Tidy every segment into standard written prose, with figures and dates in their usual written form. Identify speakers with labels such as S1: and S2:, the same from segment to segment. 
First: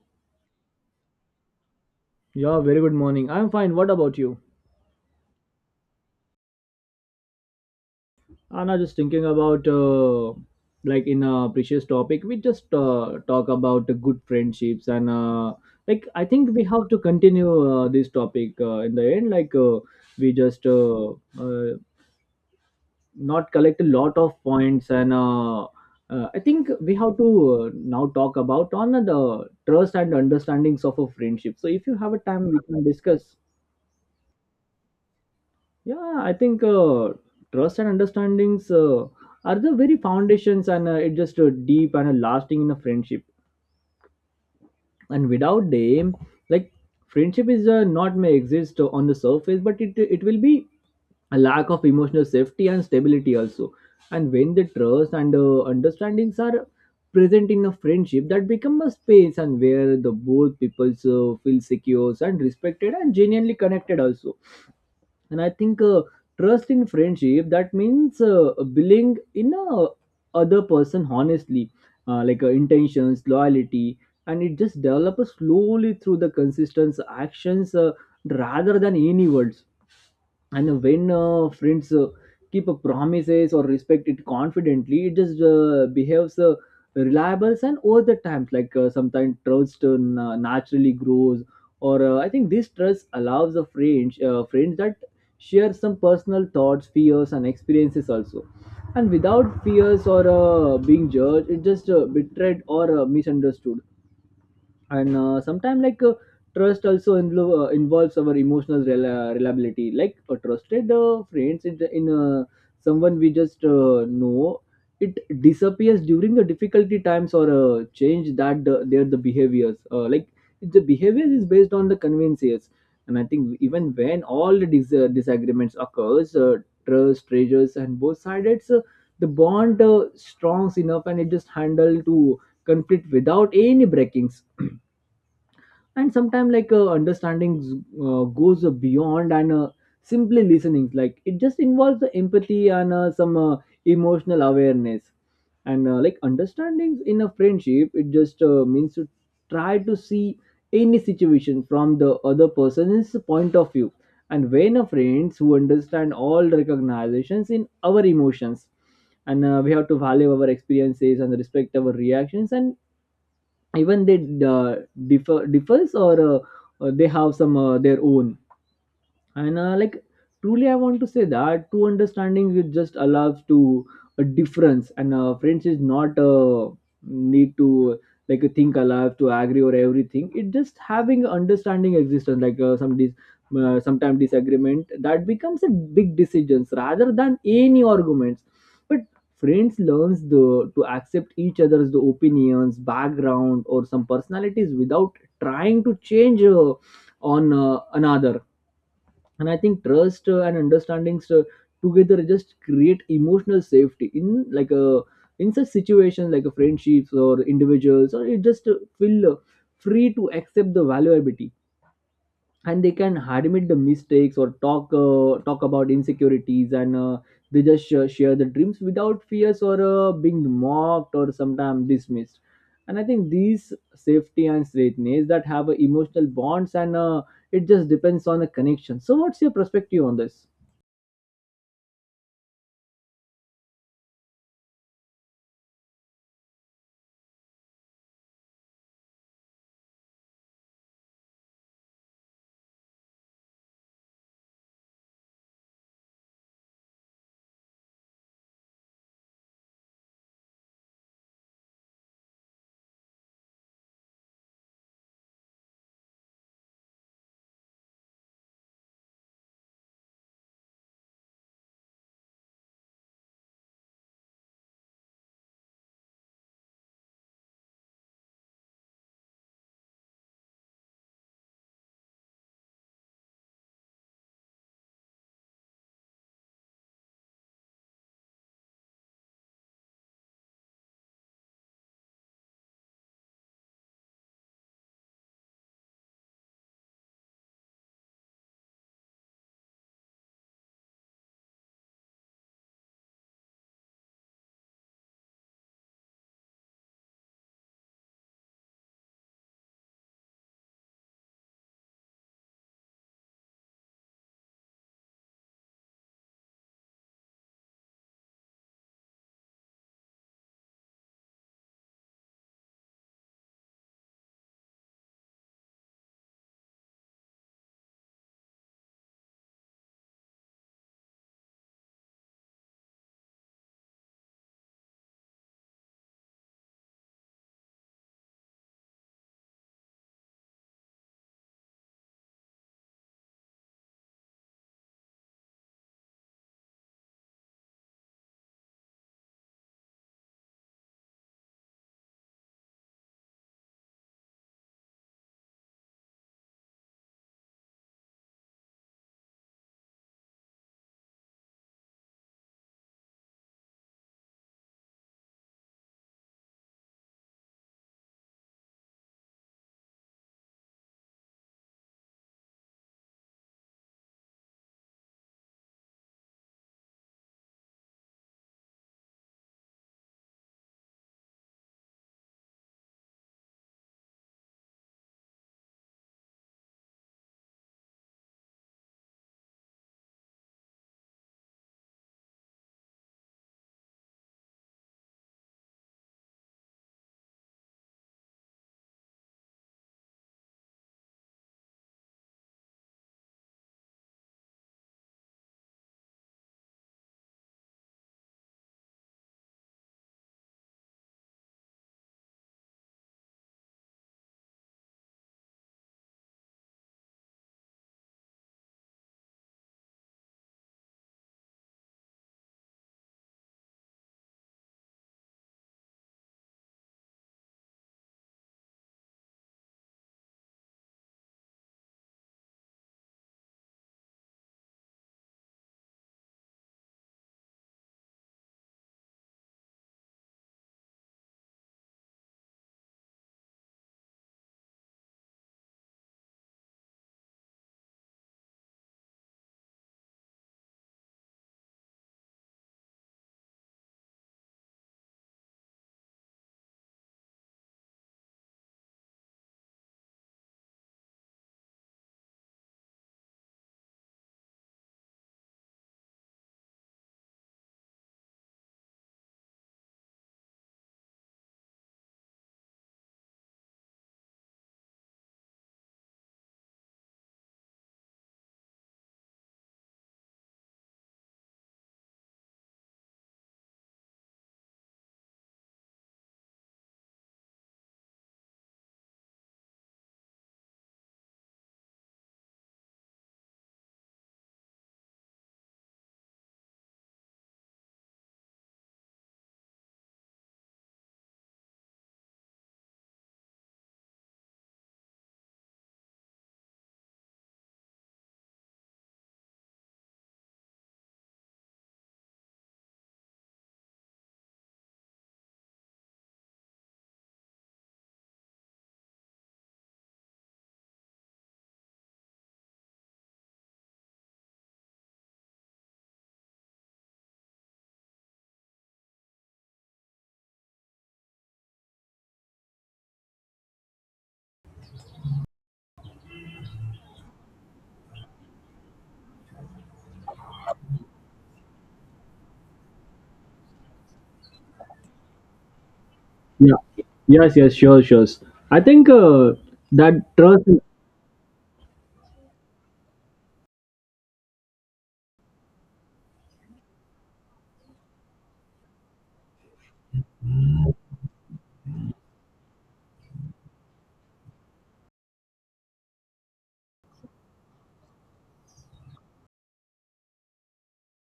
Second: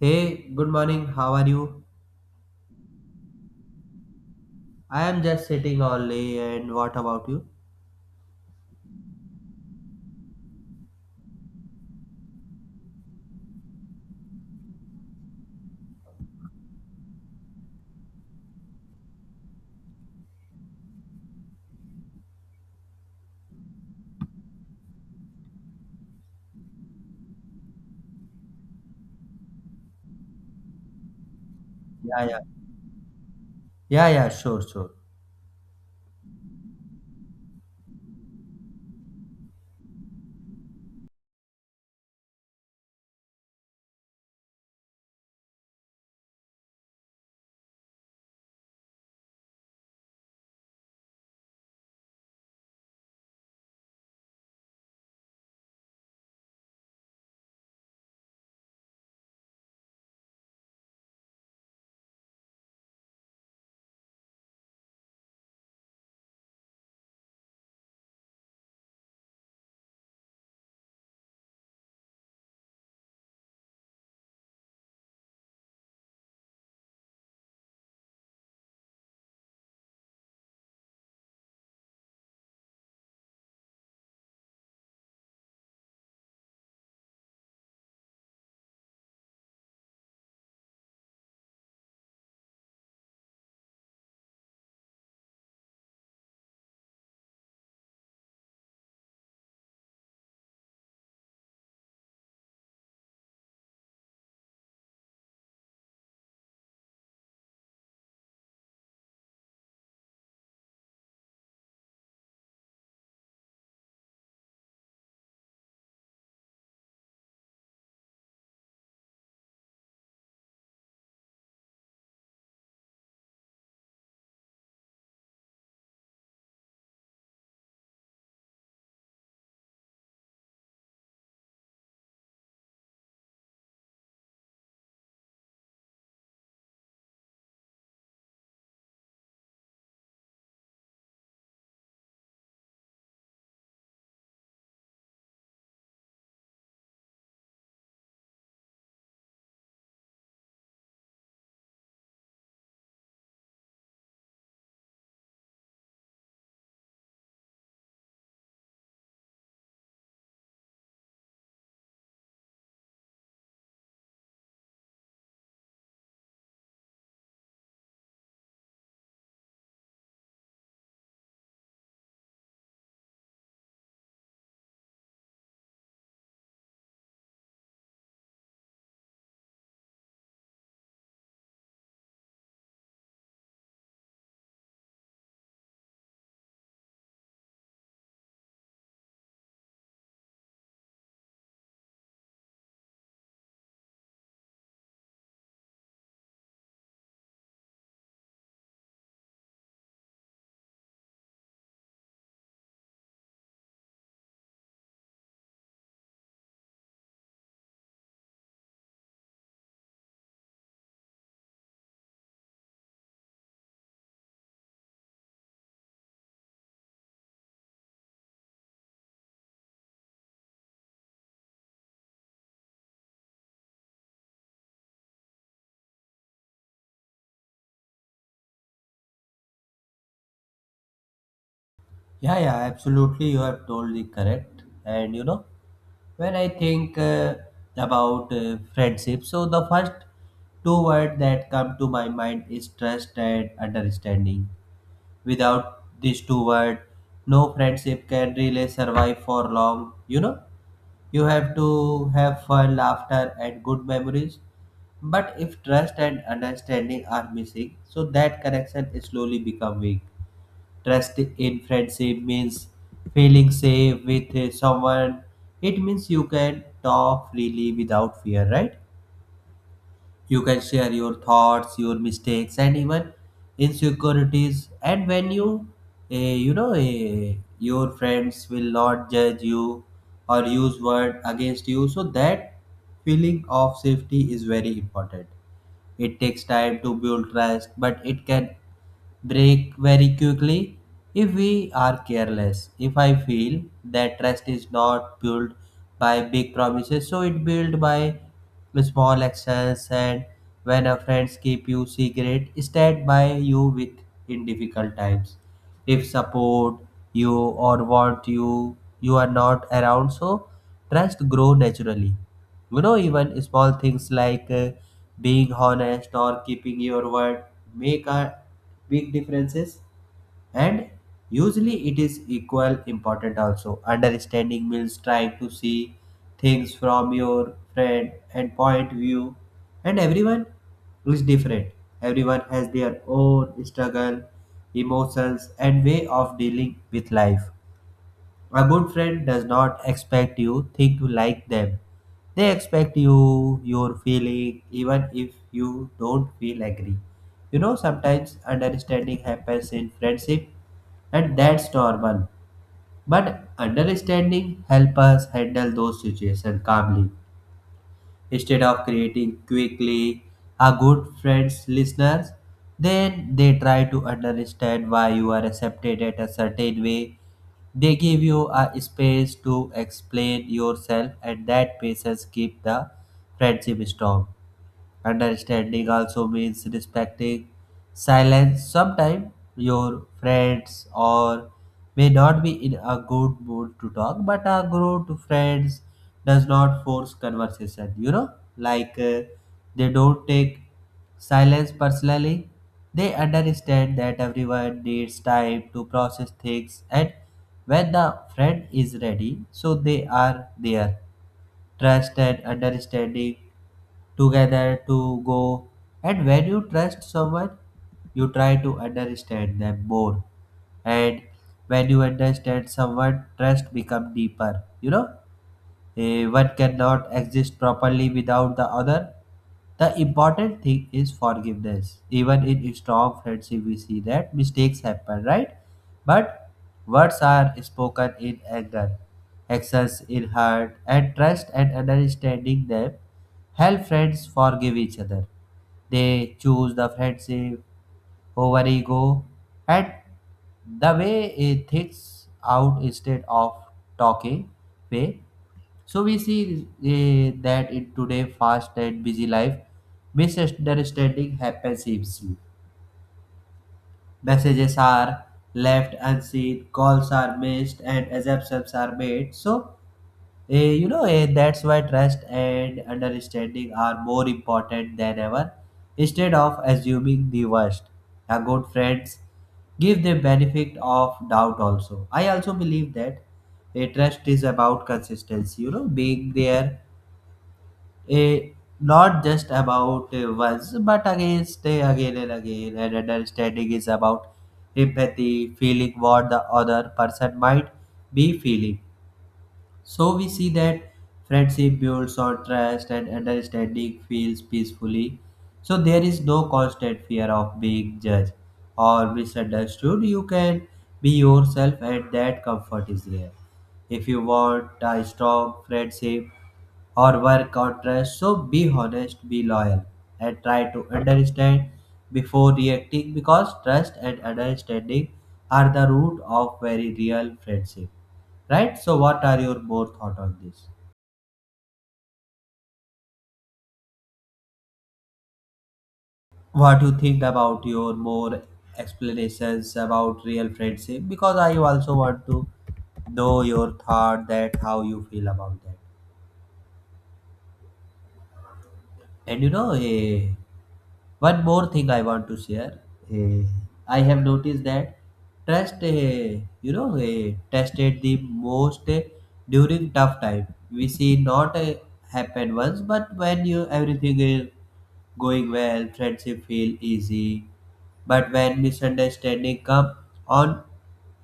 S1: Hey, good morning. How are you?
S2: Yeah, very good morning. I'm fine. What about you?
S1: I am just sitting all day and what about you?
S2: I'm not just thinking about like in a precious topic. We just talk about the good friendships and like I think we have to continue this topic in the end. We just uh, not collect a lot of points and I think we have to now talk about on the trust and understandings of a friendship. So if you have a
S1: Yeah, yeah.
S2: time, we can discuss.
S1: Yeah, yeah, sure, sure.
S2: Yeah, I think trust and understandings are the very foundations, and it just deep and lasting in a friendship. And without them, like friendship is not may exist on the surface, but it will be a lack of emotional safety and stability also. And when the trust and understandings are present in a friendship, that become a space and where the both peoples feel secure and respected and genuinely connected also, and I think trust in friendship that means believing in a other person honestly, intentions loyalty, and it just develops slowly through the consistent actions rather than any words. And when friends keep a promises or respect it confidently, it just behaves reliable and over the times, sometimes trust naturally grows, or I think this trust allows the friends friends that share some personal thoughts, fears and experiences also, and without fears or being judged, it just betrayed or misunderstood. And sometimes like trust also involves our emotional reliability, like a trusted friends in someone we just know, it disappears during the difficulty times or change that the, their the behaviors, like the behavior is based on the conveniences. And I think even when all the disagreements occurs, trust treasures and both sides, the bond strong enough and it just handle to conflict without any breakings. And sometimes understanding goes beyond and simply listening, like it just involves the empathy and some emotional awareness. And like understanding in a friendship, it just means to try to see any situation from the other person's point of view. And when a friends who understand all recognizations in our emotions, and we have to value our experiences and respect our reactions, and even they differs or they have some their own. And like truly I want to say that true understanding, it just allows to a difference, and friends is not need to like think alive to agree or everything, it just having understanding existence, sometime disagreement that becomes a big decisions rather than any arguments. But friends learns the to accept each other's the opinions, background or some personalities without trying to change on another. And I think trust and understandings together just create emotional safety in like a in such situations like a friendships or individuals, or you just feel free to accept the valuability, and they can admit the mistakes or talk about insecurities and they just share the dreams without fears or being mocked or sometimes dismissed. And I think these safety and straightness that have emotional bonds and it just depends on the connection. So what's your perspective on this?
S1: Yeah, yeah, absolutely. You have told the correct. And you know, when I think about friendship, so the first two words that come to my mind is trust and understanding. Without these two words, no friendship can really survive for long, you know? You have to have fun, laughter, and good memories. But if trust and understanding are missing, so that connection is slowly become weak. Trust in friendship means feeling safe with someone. It means you can talk freely without fear, right? You can share your thoughts, your mistakes, and even insecurities. And when you, your friends will not judge you or use word against you. So that feeling of safety is very important. It takes time to build trust, but it can break very quickly if we are careless. If I feel that trust is not built by big promises, so it built by small actions and when a friends keep you secret, stand by you with in difficult times. If support you or want you, you are not around, so trust grow naturally. You know, even small things like being honest or keeping your word make a big differences. And usually it is equal important also. Understanding means trying to see things from your friend and point view, and everyone is different. Everyone has their own struggle, emotions, and way of dealing with life. A good friend does not expect you think you like them. They expect you your feeling even if you don't feel agree. You know, sometimes understanding happens in friendship and that's normal. But understanding help us handle those situations calmly instead of creating quickly. A good friends listeners, then they try to understand why you are accepted at a certain way. They give you a space to explain yourself and that patience keep the friendship strong. Understanding also means respecting silence. Sometimes your friends or may not be in a good mood to talk, but a good friends does not force conversation. You know, like they don't take silence personally. They understand that everyone needs time to process things, and when the friend is ready, so they are there. Trust and understanding together to go. And when you trust someone, you try to understand them more. And when you understand someone, trust become deeper. You know, one cannot exist properly without the other. The important thing is forgiveness. Even in a strong friendship, we see that mistakes happen, right? But words are spoken in anger, actions in hurt, and trust and understanding them help friends forgive each other. They choose the friendship over ego, and the way it thinks out instead of talking way. So we see that in today fast and busy life, misunderstanding happens easily. Messages are left unseen, calls are missed, and assumptions are made. So that's why trust and understanding are more important than ever. Instead of assuming the worst, a good friends give the benefit of doubt also. I also believe that a trust is about consistency. You know, being there, a not just about once but against stay again and again. And understanding is about empathy, feeling what the other person might be feeling. So we see that friendship builds on trust and understanding feels peacefully, so there is no constant fear of being judged or misunderstood. You can be yourself and that comfort is there. If you want a strong friendship or work or trust, so be honest, be loyal, and try to understand before reacting, because trust and understanding are the root of very real friendship. Right? So what are your more thought on this? What you think about your more explanations about real friendship? Because I also want to know your thought that how you feel about that.
S2: Yeah, yes, yes, sure, sure. I think
S1: And you know,
S2: that trust.
S1: one more thing I want to share. Eh, I have noticed that trust, tested the most during tough time. We see not happen once, but when you everything is going well, friendship feel easy. But when misunderstanding come on,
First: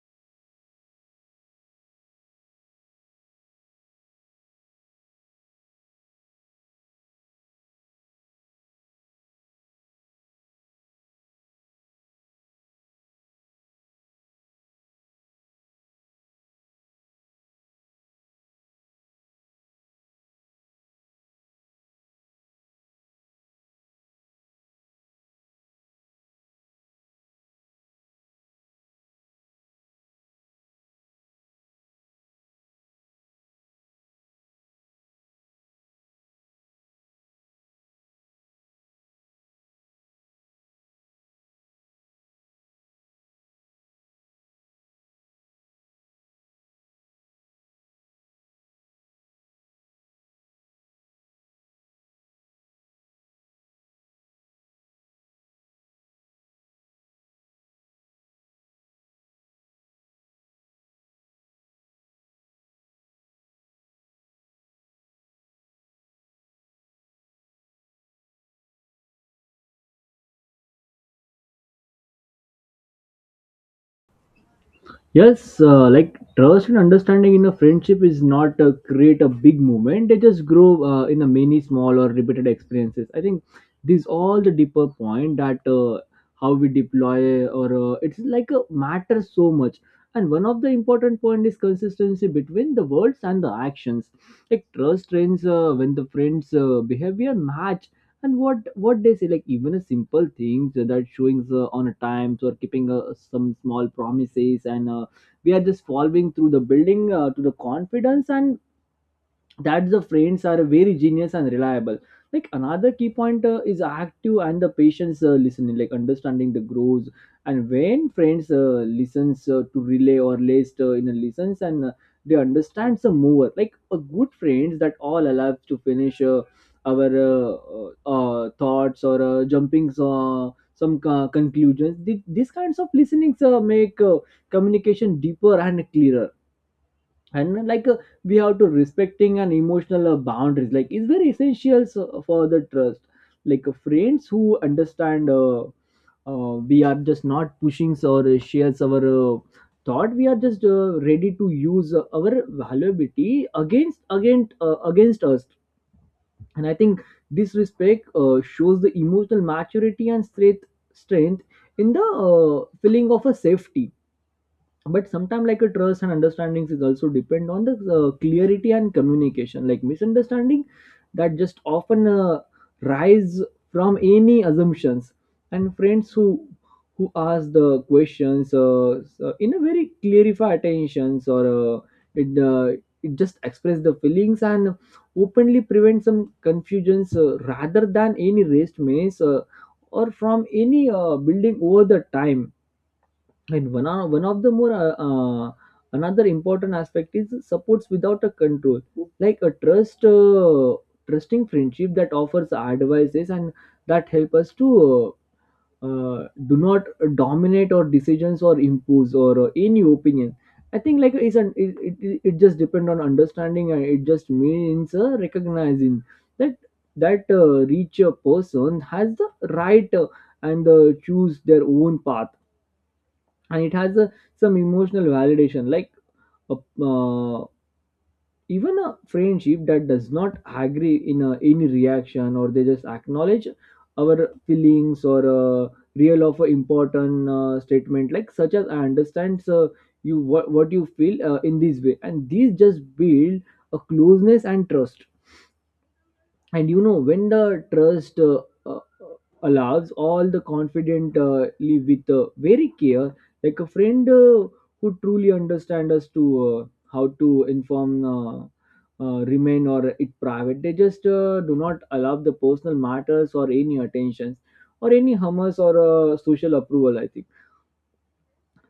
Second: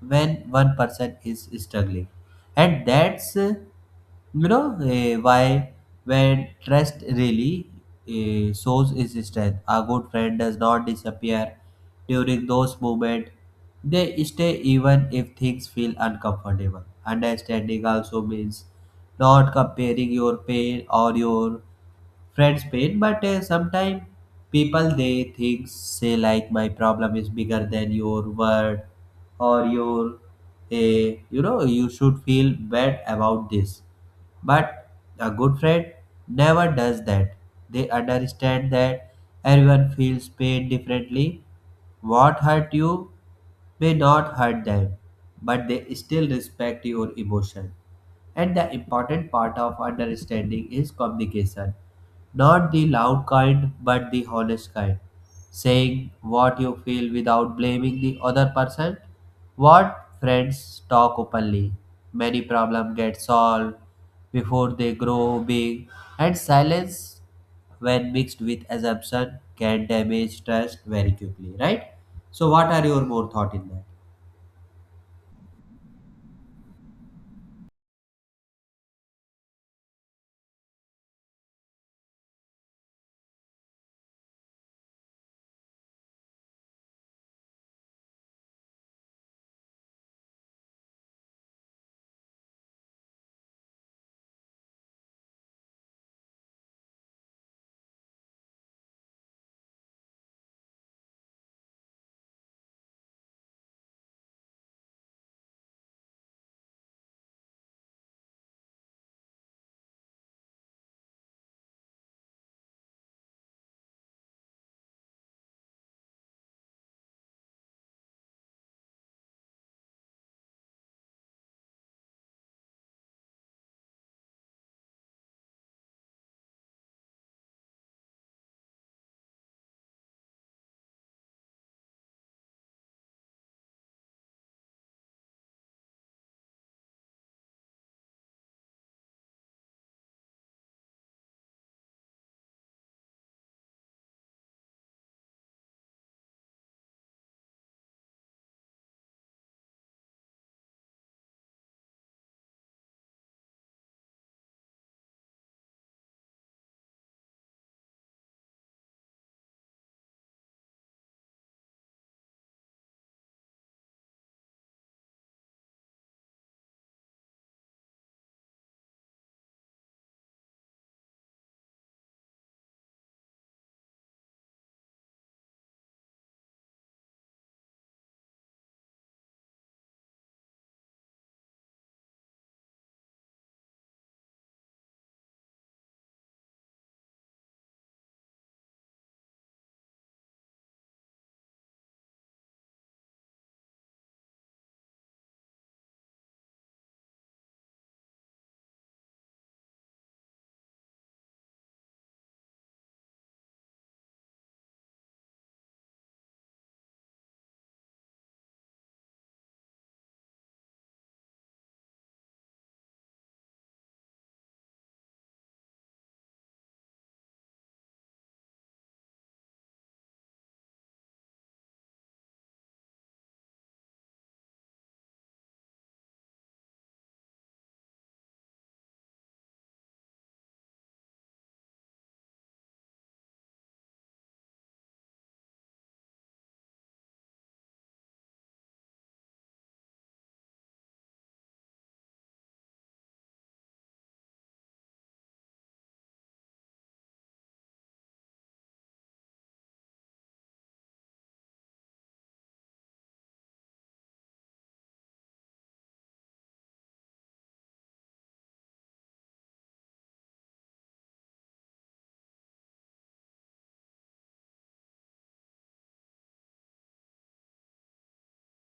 S1: when one person is struggling, and that's why when trust really shows its strength. A good friend does not disappear during those moments. They stay even if things feel uncomfortable. Understanding also means not comparing your pain or your friend's pain, but sometimes people they think say like my problem is bigger than your word or your uh, you know you should feel bad about this. But a good friend never does that. They understand that everyone feels pain differently. What hurt you may not hurt them, but they still respect your emotion. And the important part of understanding is communication, not the loud kind but the honest kind. Saying what you feel without blaming the other person. What friends talk openly, many problems get solved before they grow big, and silence, when mixed with assumption, can damage trust very quickly. Right? So, what are your more thought in that?
S2: Yes, like trust and understanding in a friendship is not create a big movement. They just grow in a many small or repeated experiences. I think these all the deeper point that how we deploy or it's like a matters so much. And one of the important point is consistency between the words and the actions. Like trust trains when the friends' behavior match and what they say. Like even a simple things that showing on a times or keeping some small promises and. We are just following through the building to the confidence and that the friends are very genius and reliable. Like another key point is active and the patience listening, like understanding the grows. And when friends listens to relay or list in a listens and they understand the mover, like a good friends that all allows to finish our thoughts or jumping conclusions. These kinds of listenings make communication deeper and clearer. And we have to respecting an emotional boundaries like is very essential for the trust. Friends who understand, we are just not pushing or shares our thought, we are just ready to use our valuability against us. And I think this respect shows the emotional maturity and strength in the feeling of a safety. But sometimes like a trust and understandings is also depend on the clarity and communication, like misunderstanding that just often rise from any assumptions. And friends who ask the questions so in a very clarify attentions or it uh, it just express the feelings and openly prevent some confusions rather than any raised maze, or from any building over the time. And one of the more uh, another important aspect is supports without a control, like a trust, trusting friendship that offers advices and that help us to do not dominate our decisions or impose or any opinion. I think like it's an, it just depends on understanding, and it just means recognizing that that reach a person has the right and choose their own path. And it has a some emotional validation, a, uh, even a friendship that does not agree in a any reaction, or they just acknowledge our feelings or uh, real of a important statement, like such as I understand sir, you what you feel in this way, and these just build a closeness and trust. And you know when the trust uh, allows all the confident live with very care, like a friend who truly understand us to how to inform remain or it private, they just do not allow the personal matters or any attentions or any hummus or social approval. I think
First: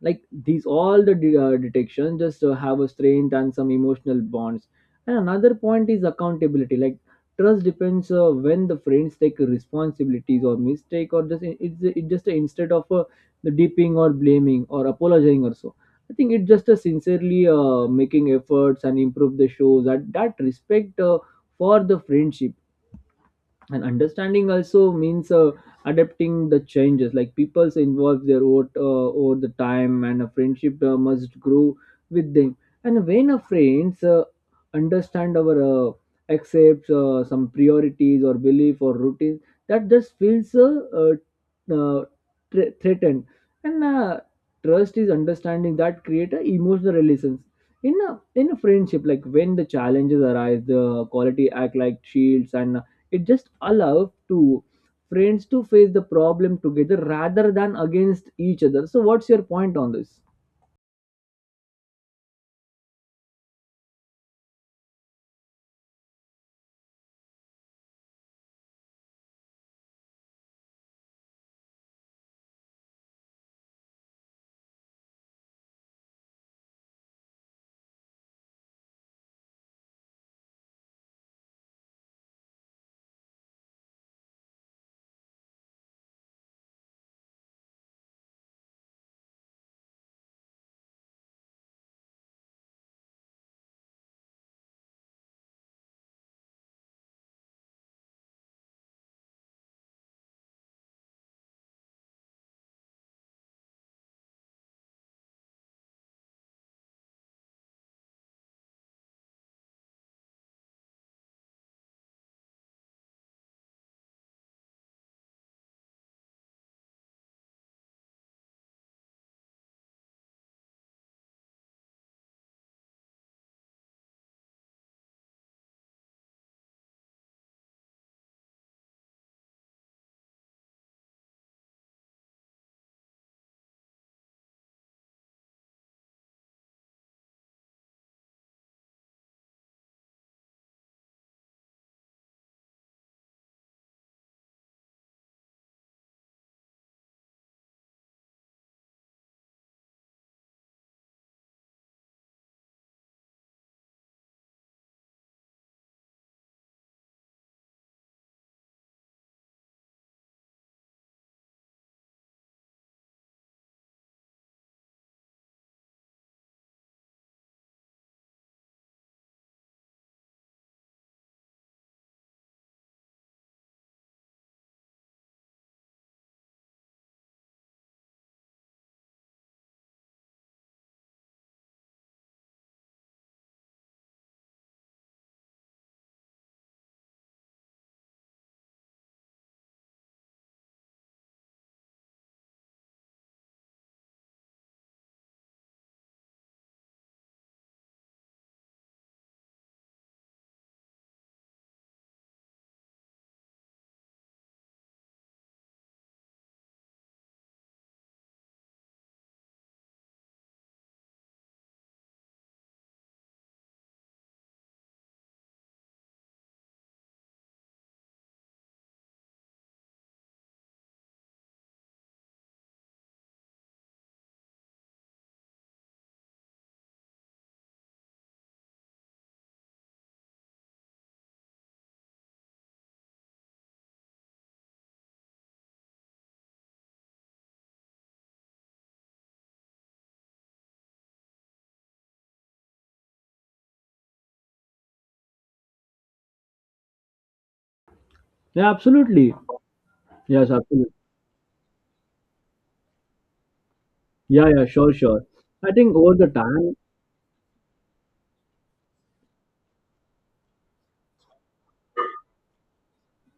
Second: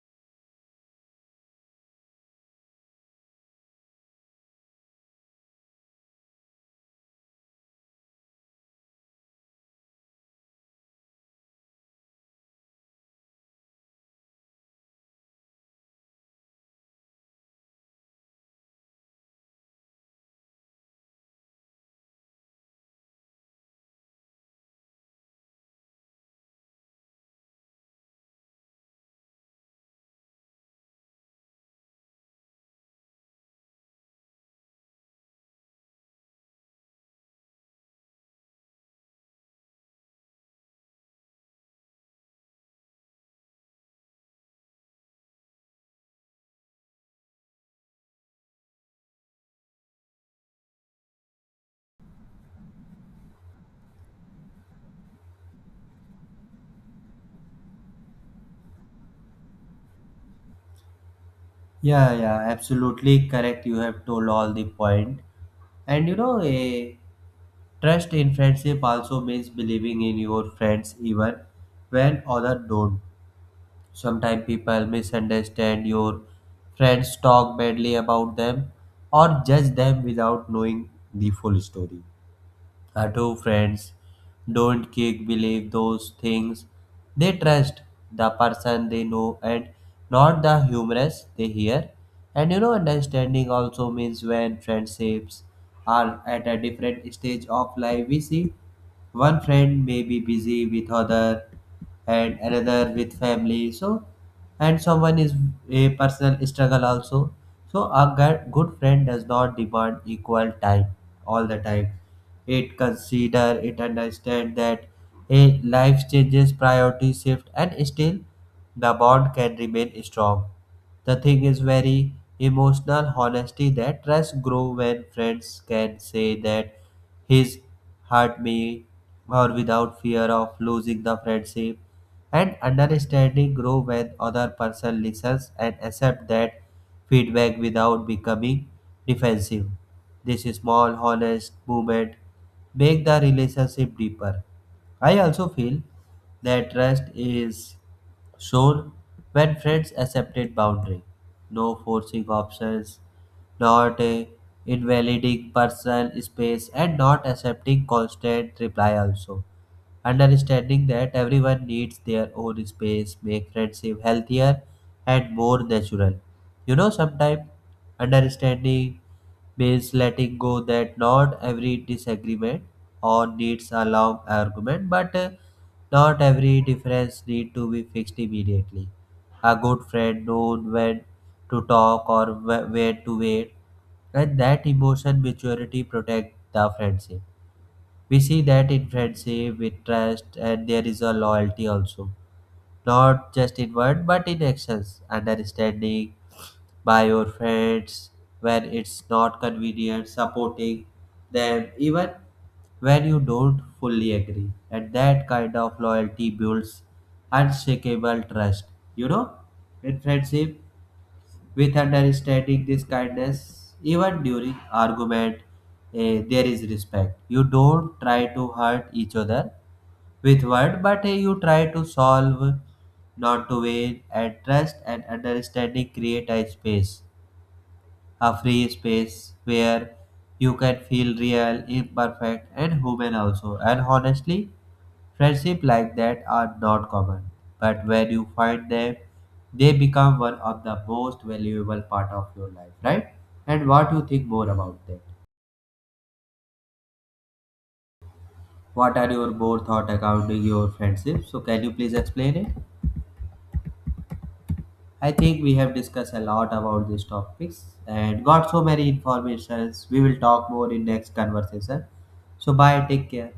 S2: like these all the detection just have a strength and some emotional bonds. And another point is accountability, like trust depends when the friends take responsibilities or mistake, or just it just instead of the dipping or blaming or apologizing or so, I think it just sincerely making efforts and improve the shows that that respect for the friendship. And understanding also means adapting the changes, like people's involve their own over the time, and a friendship must grow with them. And when a friends understand our accepts some priorities or belief or routines, that just feels threatened. And trust is understanding that create a emotional relations in a friendship, like when the challenges arise the quality act like shields and it just allows to friends to face the problem together rather than against each other. So what's your point on this?
S1: Yeah, yeah, absolutely correct. You have told all the point. And you know, a trust in friendship also means believing in your friends even when others don't. Sometimes people misunderstand your friends, talk badly about them, or judge them without knowing the full story. Adho friends don't kick believe those things. They trust the person they know and not the humorous they hear. And you know, understanding also means when friendships are at a different stage of life, we see one friend may be busy with other and another with family. So and someone is a personal struggle also, so a good friend does not demand equal time all the time. It consider it understand that a life changes priority shift, and still the bond can remain strong. The thing is very emotional honesty, that trust grow when friends can say that his hurt me or without fear of losing the friendship, and understanding grow when other person listens and accept that feedback without becoming defensive. This small honest movement make the relationship deeper. I also feel that trust is shown when friends accepted boundary, no forcing options, not a invalidating personal space, and not accepting constant reply also. Understanding that everyone needs their own space make friendship healthier and more natural. You know, sometimes understanding means letting go, that not every disagreement or needs a long argument, but not every difference need to be fixed immediately. A good friend knows when to talk or when to wait, and that emotion maturity protects the friendship. We see that in friendship, with trust, and there is a loyalty also. Not just in word, but in actions. Understanding by your friends when it's not convenient, supporting them even when you don't fully agree. And that kind of loyalty builds unshakable trust. You know, in friendship, with understanding this kindness even during argument, there is respect. You don't try to hurt each other with word, but you try to solve, not to win. And trust and understanding create a space, a free space where you can feel real, imperfect, and human also. And honestly, friendships like that are not common, but when you find them, they become one of the most valuable part of your life, right? And what you think more about that?
S2: Yeah,
S1: What are your
S2: absolutely.
S1: more thought accounting
S2: Yes,
S1: your
S2: absolutely.
S1: friendship? So can you please explain it?
S2: Yeah, yeah, sure,
S1: I
S2: sure.
S1: think we
S2: I
S1: have
S2: think
S1: discussed
S2: over
S1: a
S2: the
S1: lot
S2: time,
S1: about these topics and got so many informations. We will talk more in next conversation. So bye, take care.